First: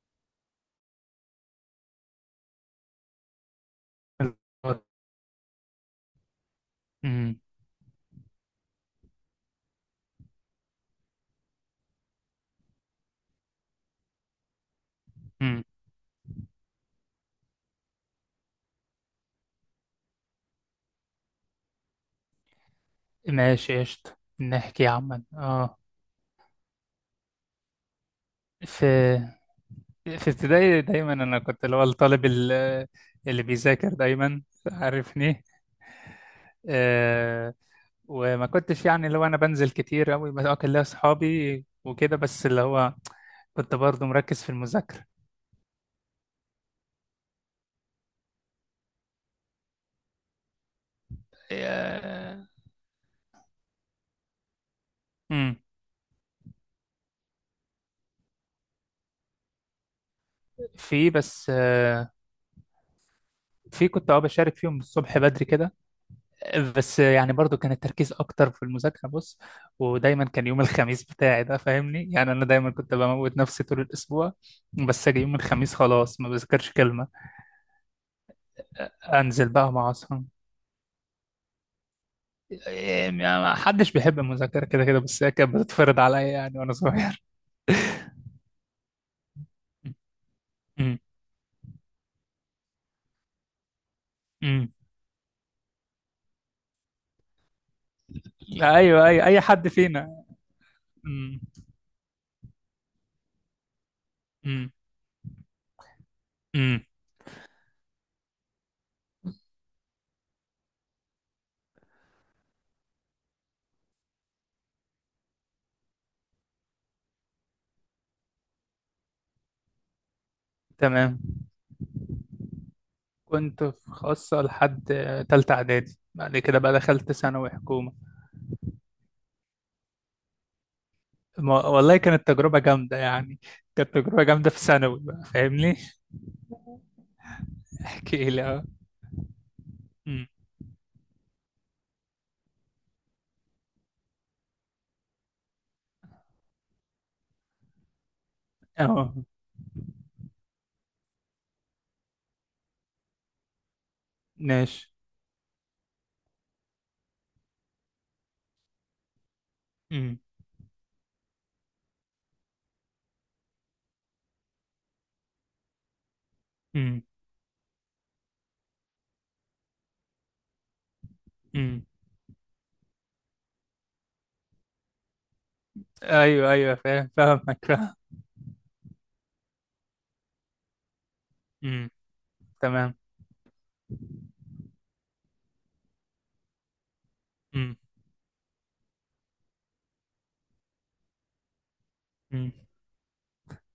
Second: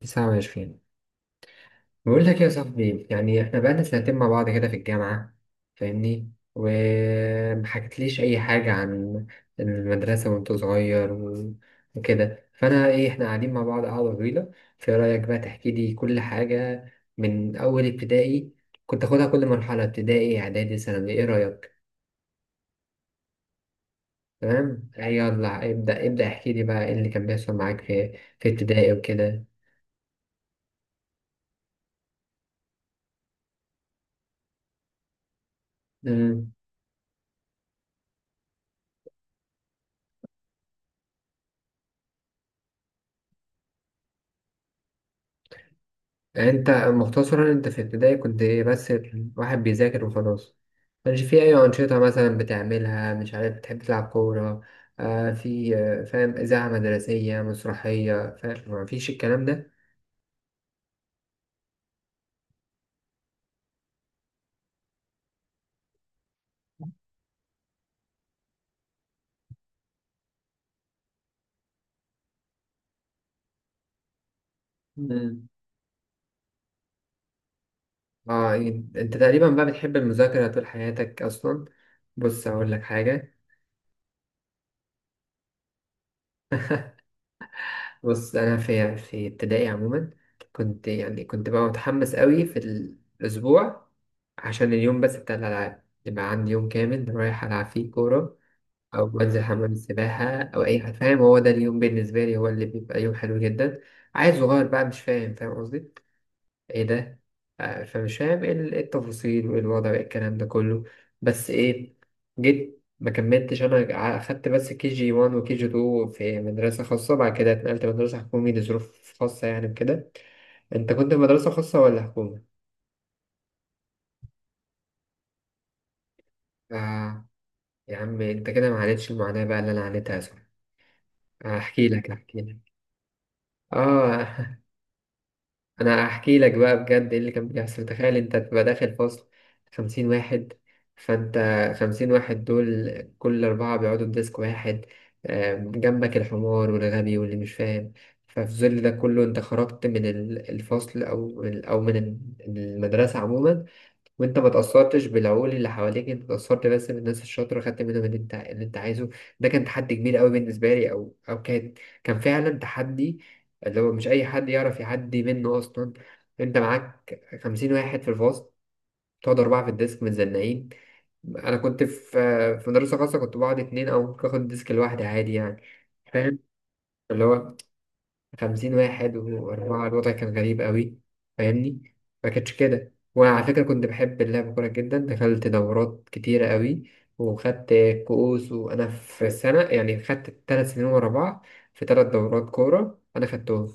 تسعة وعشرين. بقول لك يا صاحبي، يعني احنا بقالنا سنتين مع امم بعض كده في الجامعة. فاهمني أمم. ومحكتليش أي حاجة عن المدرسة وأنت صغير وكده، فأنا إيه، احنا قاعدين مع بعض قعدة طويلة. في رأيك بقى تحكي لي كل حاجة من أول ابتدائي؟ كنت آخدها كل مرحلة، ابتدائي إعدادي ثانوي، إيه رأيك؟ ماشي قشطة نحكي تمام؟ يا عم يلا اه. ابدأ ابدأ، احكي لي بقى إيه اللي كان بيحصل معاك في ابتدائي في وكده. ابتدائي دايما انا كنت اللي هو الطالب اللي بيذاكر دايما، عارفني. آه، وما كنتش يعني اللي هو انا بنزل كتير قوي، بس اه كان ليا اصحابي وكده، بس اللي هو كنت برضه مركز في المذاكرة. انت مختصرا، انت في ابتدائي كنت ايه بس؟ واحد بيذاكر وخلاص؟ مش في اي انشطه آه، مثلا بتعملها؟ مش عارف، بتحب تلعب كوره؟ آه امم في فاهم، اذاعه مدرسيه، مسرحيه، فاهم، ما فيش الكلام ده؟ في بس آه في كنت اه بشارك فيهم الصبح بدري كده، بس يعني برضو كان التركيز اكتر في المذاكره. بص، ودايما كان يوم الخميس بتاعي ده فاهمني، يعني انا دايما كنت بموت نفسي طول الاسبوع، بس اجي يوم مم. الخميس خلاص ما بذاكرش كلمه، اه. انت انزل تقريبا بقى بقى مع بتحب اصحابي. المذاكره طول حياتك اصلا. بص اقول لك إيه، يعني حاجه. ما حدش بيحب المذاكره كده كده، بس هي كانت بتتفرض عليا يعني وانا صغير. بص انا في ابتدائي عموما كنت أمم، يعني كنت بقى متحمس قوي في الاسبوع عشان أمم. اليوم بس بتاع الالعاب، يبقى عندي يوم كامل رايح العب فيه كوره، أو ايوه، اي اي بنزل حد حمام فينا. السباحة أو أي حاجة، فاهم، هو أمم، ده اليوم بالنسبة لي، هو اللي بيبقى يوم حلو جدا. عيل صغير أمم، بقى مش فاهم، فاهم قصدي؟ إيه أمم. ده. آه، فمش فاهم إيه إيه التفاصيل وإيه الوضع وإيه الكلام ده كله. بس إيه، جيت ما كملتش، أنا أخدت بس كي جي 1 وكي جي 2 في مدرسة خاصة، بعد كده اتنقلت مدرسة حكومي لظروف خاصة يعني وكده. أنت كنت تمام، في مدرسة خاصة ولا حكومة؟ كنت في خاصه لحد تالته اعدادي، بعد كده بقى دخلت آه. ثانوي حكومه. يا عم أنت كده ما عانيتش المعاناة بقى اللي أنا عانيتها، صح؟ أحكي والله لك كانت أحكي لك. تجربة جامدة يعني. كانت تجربة جامدة آه. في ثانوي بقى فاهمني. انا هحكي لك بقى بجد ايه اللي كان بيحصل. تخيل احكي انت لي تبقى اه. داخل فصل خمسين أمم. واحد فانت 50 واحد دول، كل اربعة بيقعدوا في ديسك واحد. جنبك الحمار والغبي واللي مش فاهم. ففي ظل ده اه، كله، انت خرجت من الفصل او من المدرسة عموما، وانت ما ماشي. تأثرتش بالعقول اللي حواليك، انت تأثرت بس بالناس الشاطرة، خدت منهم اللي انت عايزه. ده كان تحدي كبير أمم. قوي بالنسبة لي، او كان، كان فعلا تحدي، اللي هو مش اي حد يعرف يعدي منه اصلا. انت أمم. معاك 50 واحد في الفصل، تقعد أربعة في الديسك متزنقين. أنا كنت أمم. في مدرسة خاصة، كنت بقعد اتنين أو ممكن آخد الديسك لوحدي عادي يعني. فاهم، ايوه ايوه، فاهم اللي هو فاهمك فاهم. 50 واحد وأربعة، الوضع كان غريب أوي، أمم. فاهمني. مكانش كده. تمام. وأنا على فكرة كنت بحب اللعب كورة جدا، دخلت دورات كتيرة أوي وخدت أمم. كؤوس، وأنا في سنة يعني خدت 3 سنين ورا بعض في تلات دورات أمم. كورة أنا خدتهم،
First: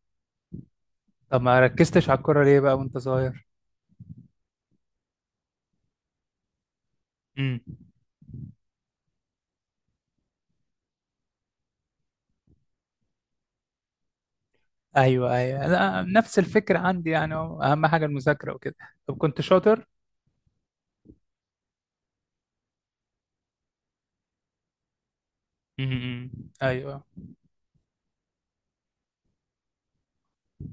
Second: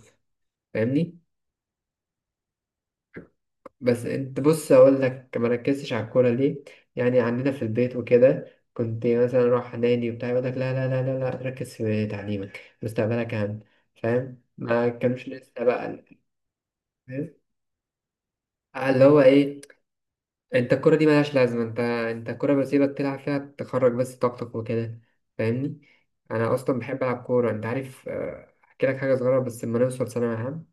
فاهمني. طب ما ركزتش على الكورة ليه بقى وانت صغير؟ بس أنت بص، أقول لك مركزتش على الكورة ليه. يعني عندنا أمم. في البيت وكده كنت مثلا أروح نادي وبتاع يقول لك لا لا لا لا لا، ركز في تعليمك، مستقبلك أهم، فاهم، ما كانش ايوه لسه ايوه، لا بقى. نفس الفكرة عندي يعني، هو اهم حاجة المذاكرة وكده. آه، اللي طب هو كنت ايه، شاطر. انت الكرة دي ملهاش لازمة، انت الكرة بسيبك تلعب فيها تخرج بس طاقتك وكده، فاهمني. أمم. أمم. انا اصلا بحب ايوه. العب كورة انت عارف. آه، احكي لك حاجة صغيرة، بس لما نوصل ثانوي عام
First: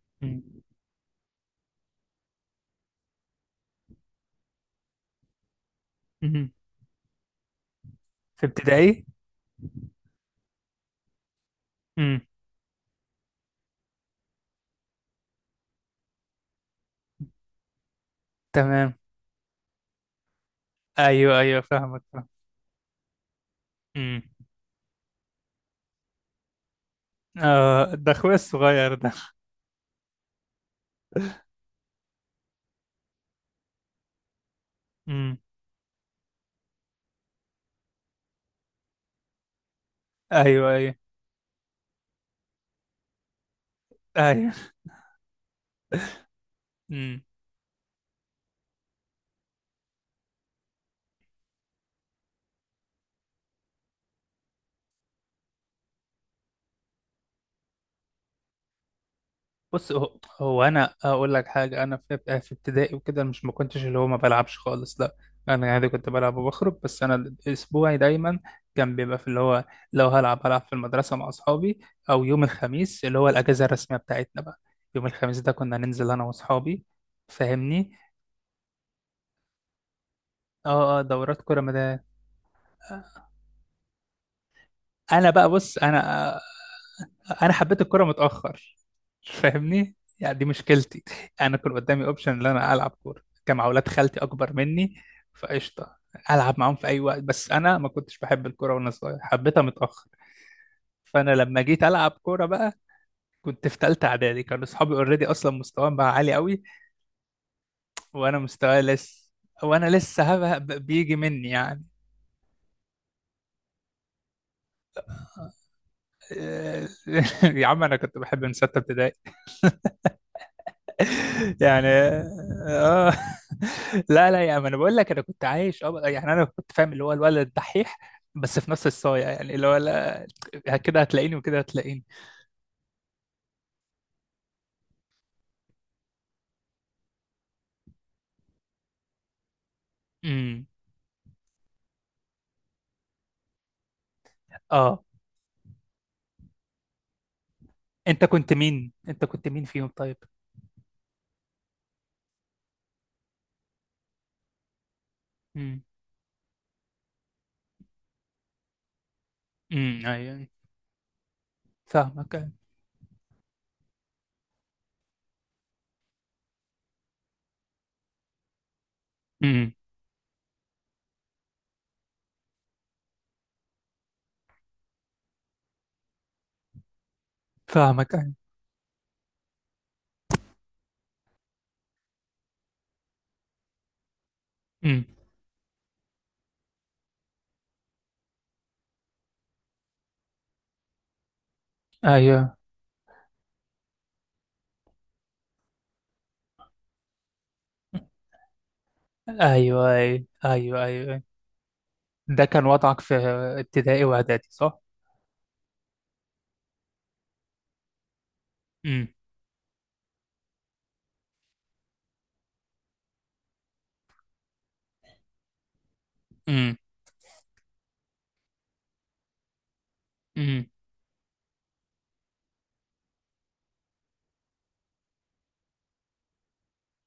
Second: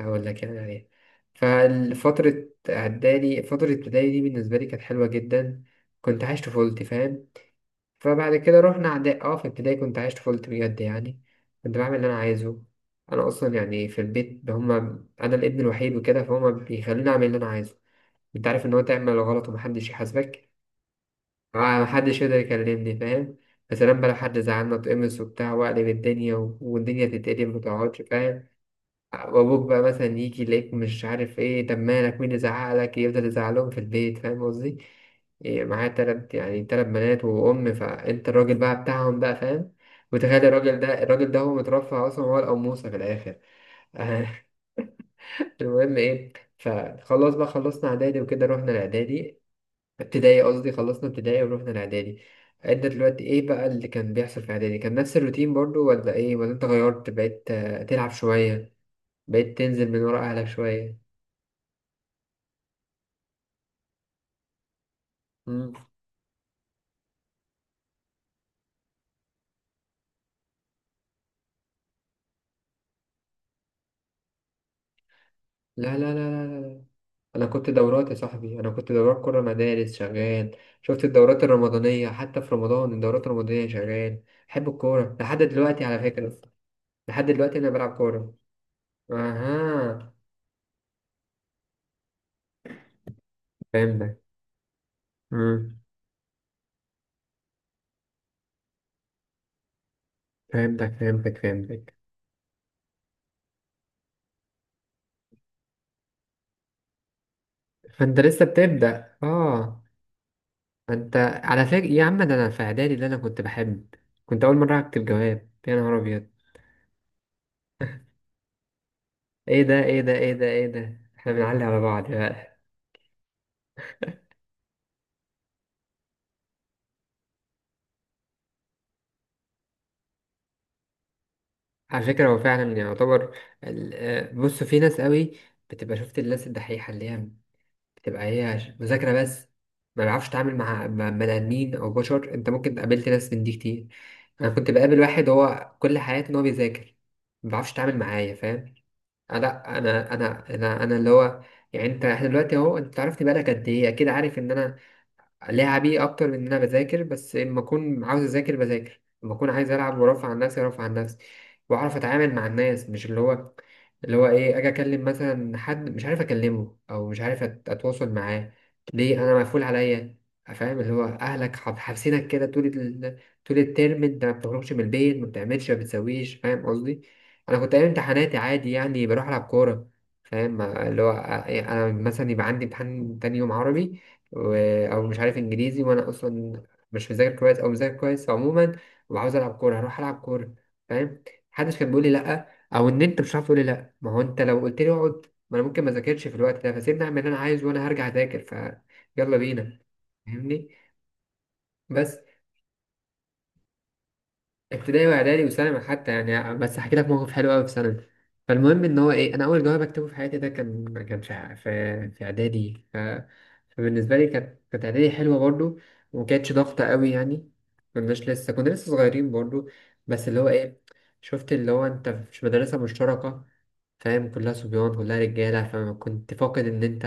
هقول أمم. لك يعني عليها. فالفترة اعدادي، فترة ابتدائي دي، بالنسبة لي كانت حلوة جدا، كنت عايش أمم. طفولتي، فاهم. فبعد في كده رحنا ابتدائي. اعدادي. اه، في ابتدائي كنت عايش طفولتي بجد يعني، كنت بعمل اللي انا أمم. عايزه. انا اصلا يعني في البيت، هما انا الابن الوحيد وكده، فهما بيخلوني اعمل اللي انا عايزه. انت عارف ان هو تمام. تعمل غلط ومحدش يحاسبك. ايوه ايوه آه، فاهمك محدش يقدر يكلمني، فاهم. يا سلام بقى، لو فاهم. حد زعلنا اتقمص وبتاع واقلب الدنيا والدنيا تتقلب آه، ومتقعدش، ده اخويا فاهم. الصغير ده. وابوك بقى مثلا يجي يلاقيك مش عارف ايه، طب مالك، مين اللي زعقلك، يفضل يزعلهم في البيت، فاهم قصدي. امم، إيه معايا تلات، يعني تلات بنات وأم، فأنت الراجل بقى بتاعهم بقى، فاهم. وتخيل ايوه الراجل ايوه ده، الراجل ده هو مترفع أصلا، هو القموصة في الآخر. ايوه. المهم إيه، امم، فخلاص بقى، خلصنا إعدادي وكده رحنا الإعدادي. ابتدائي قصدي، خلصنا ابتدائي ورحنا الاعدادي. انت دلوقتي ايه بقى اللي كان بيحصل في اعدادي؟ كان نفس الروتين برضو ولا ايه، ولا انت غيرت، بقيت، آه، تلعب شوية، بقيت تنزل بص من هو, ورا اهلك هو انا شوية؟ اقول لك حاجه، انا في ابتدائي وكده مش، ما كنتش اللي هو ما بلعبش خالص، لا، انا مم. عادي كنت بلعب وبخرج، بس انا اسبوعي دايما كان بيبقى في اللي هو لو هلعب هلعب في المدرسه مع اصحابي، او يوم الخميس اللي هو الاجازه الرسميه بتاعتنا بقى، يوم الخميس ده كنا لا ننزل لا لا انا لا لا، واصحابي، انا كنت فاهمني. دورات يا صاحبي، انا كنت دورات كرة مدارس شغال، اه اه، شفت دورات الدورات كره مدى. الرمضانية حتى، في رمضان الدورات الرمضانية شغال. بحب الكورة انا لحد بقى بص دلوقتي على فكرة، انا، لحد انا دلوقتي انا حبيت بلعب الكرة كورة. متأخر، فاهمني، اها. يعني دي مشكلتي. انا كان قدامي اوبشن ان انا العب كورة، كان مع ولاد فهمتك. خالتي اكبر مني، مم. فقشطة، العب معاهم في اي وقت، بس انا ما كنتش بحب الكورة وانا صغير، حبيتها متأخر. فهمتك فانا فهمتك لما جيت فهمتك. العب كورة بقى، كنت في تالتة اعدادي، كانوا اصحابي اوريدي اصلا مستواهم بقى عالي قوي، فانت وانا لسه مستواي بتبدأ، لسه اه. وانا لسه هبه بيجي انت مني على فكرة يعني. يا عم ده، انا في اعدادي اللي انا كنت بحب، كنت اول مرة اكتب جواب، يا نهار ابيض. يا عم انا كنت بحب من ستة ابتدائي. ايه ده ايه ده ايه ده ايه ده، احنا بنعلي على يعني بعض بقى. اه. لا لا يعني، ما انا بقول لك انا كنت عايش اه، يعني انا كنت فاهم اللي هو الولد الدحيح، بس في نفس الصايع يعني اللي هو لا، كده هتلاقيني وكده هتلاقيني. على فكرة هو فعلا يعتبر بص، في ناس قوي بتبقى، شفت الناس الدحيحة اللي هي بتبقى هي مذاكرة بس، ما بيعرفش تعامل امم، مع بني ادمين او بشر، انت ممكن قابلت ناس من دي كتير. انا كنت بقابل اه. واحد، هو كل حياته ان هو بيذاكر، ما بيعرفش يتعامل انت معايا، كنت فاهم. مين، انت آه، كنت مين لا، فيهم انا طيب؟ انا انا انا اللي هو يعني انت، احنا دلوقتي اهو، انت عرفت بقالك قد ايه، اكيد عارف ان انا امم. لعبي اكتر من ان انا بذاكر، بس لما اكون عاوز اذاكر بذاكر، لما اكون عايز العب امم وارفع عن ايوه نفسي ارفع عن نفسي، واعرف اتعامل فاهمك مع أيوة. الناس، مش اللي هو ايه، اجي اكلم مثلا حد مش عارف اكلمه او مش عارف اتواصل معاه، ليه؟ انا مقفول امم، عليا، فاهم، اللي هو اهلك حابسينك كده طول طول الترم، انت ما بتخرجش من البيت، ما بتعملش ما بتسويش، فاهم قصدي. انا كنت ايام فاهمك ايوه. امتحاناتي عادي يعني، بروح العب كوره. فاهم، اللي هو يعني انا مثلا يبقى عندي امتحان تاني يوم عربي و... امم، او مش عارف انجليزي، وانا اصلا مش مذاكر كويس او مذاكر كويس عموما، وعاوز العب كوره، هروح العب كوره، فاهم. محدش كان بيقول لي لا، ايوه او ان انت مش عارف تقول لي لا، ما هو انت لو قلت لي اقعد، ما انا ممكن ما اذاكرش في الوقت ده، فسيبني اعمل اللي انا عايز وانا هرجع اذاكر. يلا بينا، ايوه ايوه فاهمني. ايوه ايوه. بس ده كان وضعك في ابتدائي واعدادي صح. ابتدائي واعدادي وثانوي حتى يعني، بس هحكي لك موقف حلو قوي في ثانوي. فالمهم ان امم، هو ايه، انا اول جواب اكتبه في حياتي ده، كان ما كانش في اعدادي فبالنسبه لي، كانت اعدادي حلوه برضو، وما كانتش امم، ضغطه قوي يعني. كنا لسه صغيرين برضو، بس اللي هو امم. ايه، شفت اللي هو انت في مدرسه مشتركه، فاهم، كلها صبيان كلها رجالة، فما كنت فاقد إن أنت،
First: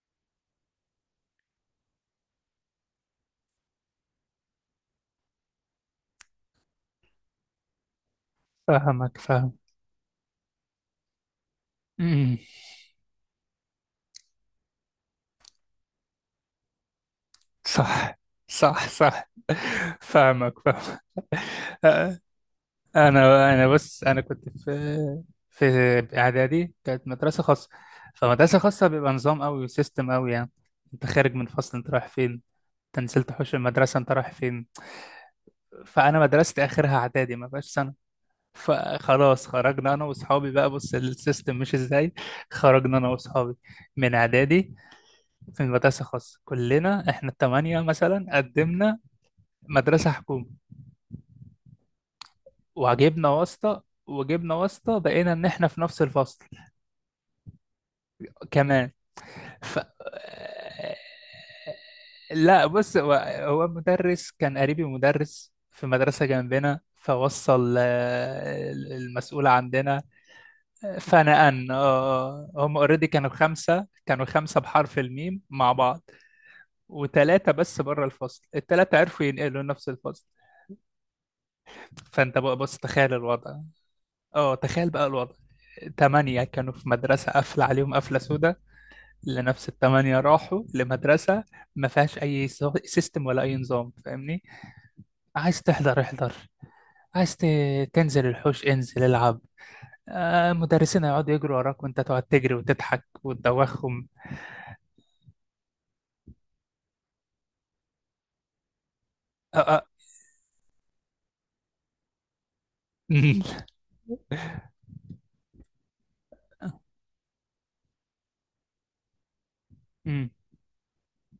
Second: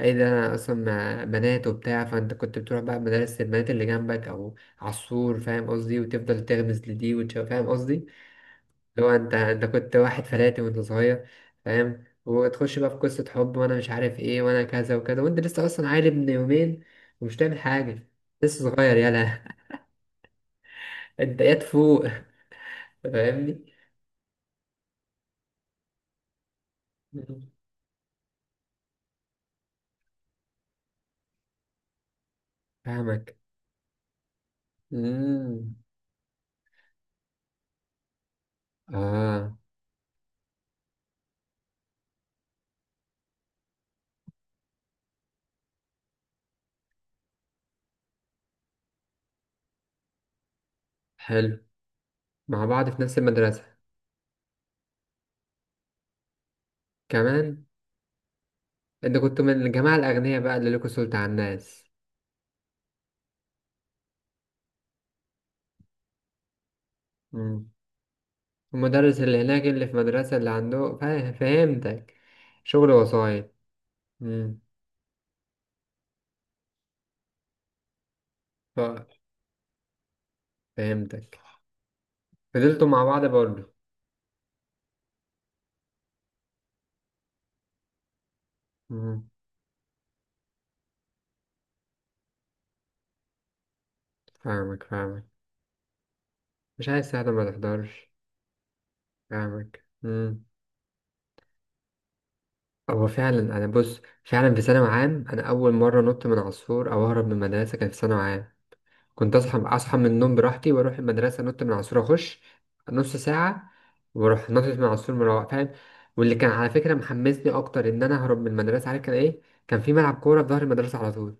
إيه ده، أنا أصلا مع بنات وبتاع، فأنت كنت بتروح بقى مدارس البنات اللي جنبك أو على السور، فاهم قصدي، وتفضل تغمز لدي وتشوف، فاهم قصدي، اللي هو فاهمك أنت فاهم. أنت كنت واحد فلاتي وأنت صغير، فاهم، امم. وتخش بقى في قصة حب وأنا مش عارف إيه، وأنا كذا وكذا، وأنت لسه أصلا عيل ابن يومين، ومش تعمل حاجة، صح لسه صح صغير، يالا. صح، فاهمك فاهمك. أنت يا تفوق، انا فاهمني. انا بس انا كنت في، في اعدادي كانت مدرسه خاصه، فمدرسه خاصه بيبقى نظام قوي وسيستم قوي يعني، انت خارج من فصل انت رايح فين؟ انت نزلت فاهمك. حوش المدرسه انت رايح فين؟ مم. فانا مدرستي اخرها اعدادي ما بقاش سنه، فخلاص آه. خرجنا انا واصحابي بقى، بص السيستم مش ازاي، خرجنا انا واصحابي من اعدادي، في مدرسه خاصه كلنا، احنا الثمانيه مثلا قدمنا مدرسه حكومه، حلو، مع بعض في نفس وجبنا المدرسة. واسطة، وجبنا واسطة بقينا ان احنا في نفس الفصل كمان. كمان. انت كنت من ف... الجماعة الأغنياء بقى اللي لكوا سلطة على الناس. لا بص هو، هو المدرس كان قريبي، مدرس في مدرسة جنبنا، مم. فوصل آه، المدرس اللي المسؤول هناك اللي في عندنا، المدرسة اللي عنده، فنقلنا فهمتك. آه، آه، هم شغل اوريدي كانوا وسايط. خمسة، كانوا مم. خمسة بحرف الميم مع بعض، وتلاتة بس بره الفصل، التلاتة ف- عرفوا ينقلوا نفس الفصل. فهمتك. فانت بقى بص فضلتوا مع تخيل بعض الوضع، برضه. اه تخيل بقى الوضع، تمانية كانوا في مدرسة قافلة عليهم قفلة سودا، مم. لنفس التمانية راحوا لمدرسة ما فيهاش أي سيستم ولا أي نظام فاهمني. فاهمك فاهمك. عايز تحضر احضر، مش عايز ساعة عايز ت- ما تحضرش. تنزل الحوش انزل العب. فاهمك. مم. آه، مدرسين هيقعدوا يجروا وراك وانت تقعد تجري وتضحك هو فعلا، أنا بص وتدوخهم. فعلا في ثانوي عام، أنا أول مرة نط من عصفور أو أهرب من المدرسة كان في ثانوي عام. كنت اصحى آه آه. اصحى من النوم براحتي واروح المدرسه، نط من العصفور، اخش نص ساعه واروح نطت من العصفور، مروح، فاهم. واللي كان على فكره محمسني اكتر ان انا اهرب من المدرسه، عارف كان ايه؟ كان في ملعب أمم. كوره في ظهر المدرسه على طول.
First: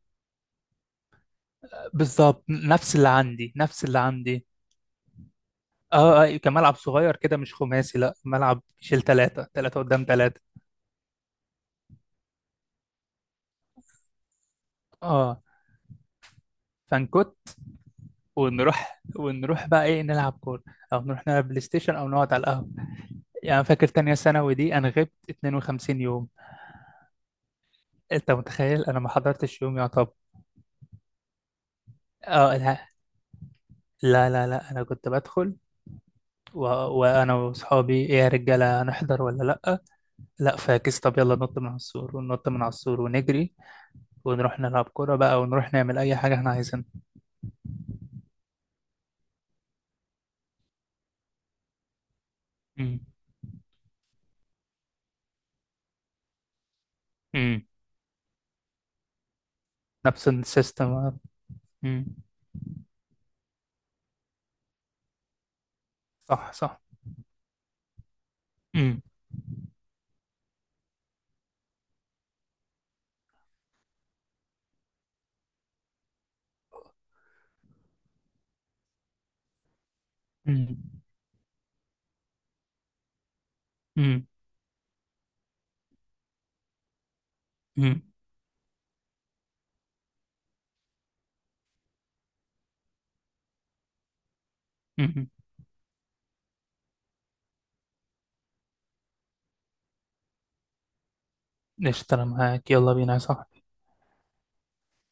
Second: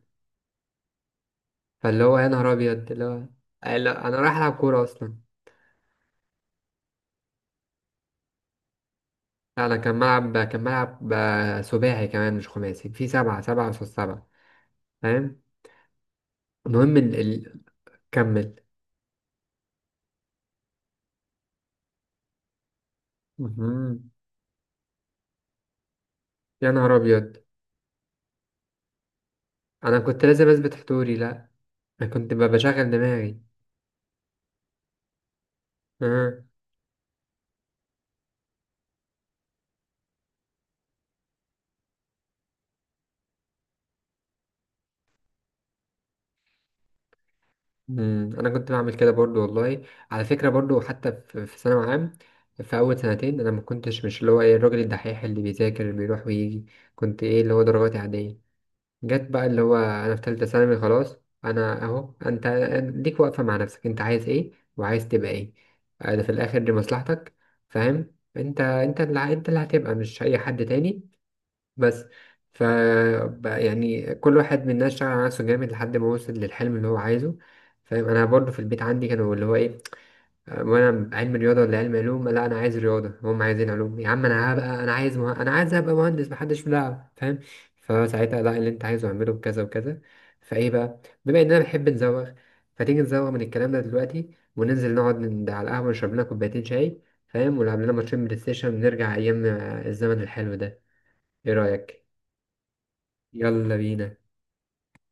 فاللي هو يا بالظبط نهار ابيض، نفس اللي اللي هو عندي، آه، نفس اللي لا انا رايح عندي. العب كوره اصلا. اه اه، كان ملعب صغير كده مش خماسي، لا ملعب يشيل ثلاثة لا انا، ثلاثة كان قدام ملعب ثلاثة. كان ملعب سباعي كمان، مش خماسي، في سبعه سبعه قصاد سبعه، فاهم. اه، المهم فنكت، كمل. ونروح ونروح بقى ايه نلعب كورة، او نروح نلعب بلاي ستيشن، او نقعد على القهوة. يعني أنا فاكر مهم. تانية ثانوي دي انا غبت 52 يوم. يا نهار ابيض، انت متخيل انا ما حضرتش يوم انا يعتبر. كنت لازم اثبت حضوري لا، انا كنت اه، لا بشغل دماغي. لا لا لا، انا كنت بدخل و... وانا واصحابي ايه يا رجاله، هنحضر ولا لا؟ لا فاكس، طب يلا ننط من على السور، وننط من على السور ونجري ونروح نلعب كورة بقى، ونروح نعمل اي حاجة احنا عايزينها. مم، انا كنت بعمل كده برضو والله، على فكره برضو، حتى في ثانوي عام، في اول أمم، سنتين انا ما كنتش مش اللي هو ايه الراجل الدحيح اللي بيذاكر اللي بيروح ويجي، كنت ايه، اللي هو أمم. درجاتي عاديه. جت بقى اللي هو، انا في نفس ثالثه ثانوي السيستم. خلاص، انا أمم، اهو، انت ليك واقفه مع نفسك، انت عايز ايه وعايز تبقى ايه؟ انا في صح الاخر دي صح. مصلحتك، فاهم، انت أمم، انت انت اللي هتبقى، مش اي حد تاني. بس ف بقى يعني كل واحد مننا اشتغل على نفسه جامد لحد ما وصل للحلم اللي هو عايزه. فاهم، انا برضه في البيت عندي كانوا اللي هو ايه، أمم، وانا علم رياضه ولا علم علوم، لا انا عايز رياضه، هم عايزين علوم، يا عم أمم، انا هبقى، انا عايز ابقى مهندس، محدش في دعوه، فاهم. أمم، فساعتها لا، اللي انت عايزه اعمله بكذا وكذا. فايه بقى، بما اننا بنحب نزوغ، فتيجي نزوغ من الكلام ده دلوقتي، وننزل نقعد أمم. على القهوه، نشرب لنا كوبايتين شاي، فاهم، ونلعب لنا ماتشين بلاي ستيشن، ونرجع ايام الزمن الحلو ده. ايه رايك؟ قشطة، أنا معاك، يلا بينا صح. يلا بينا.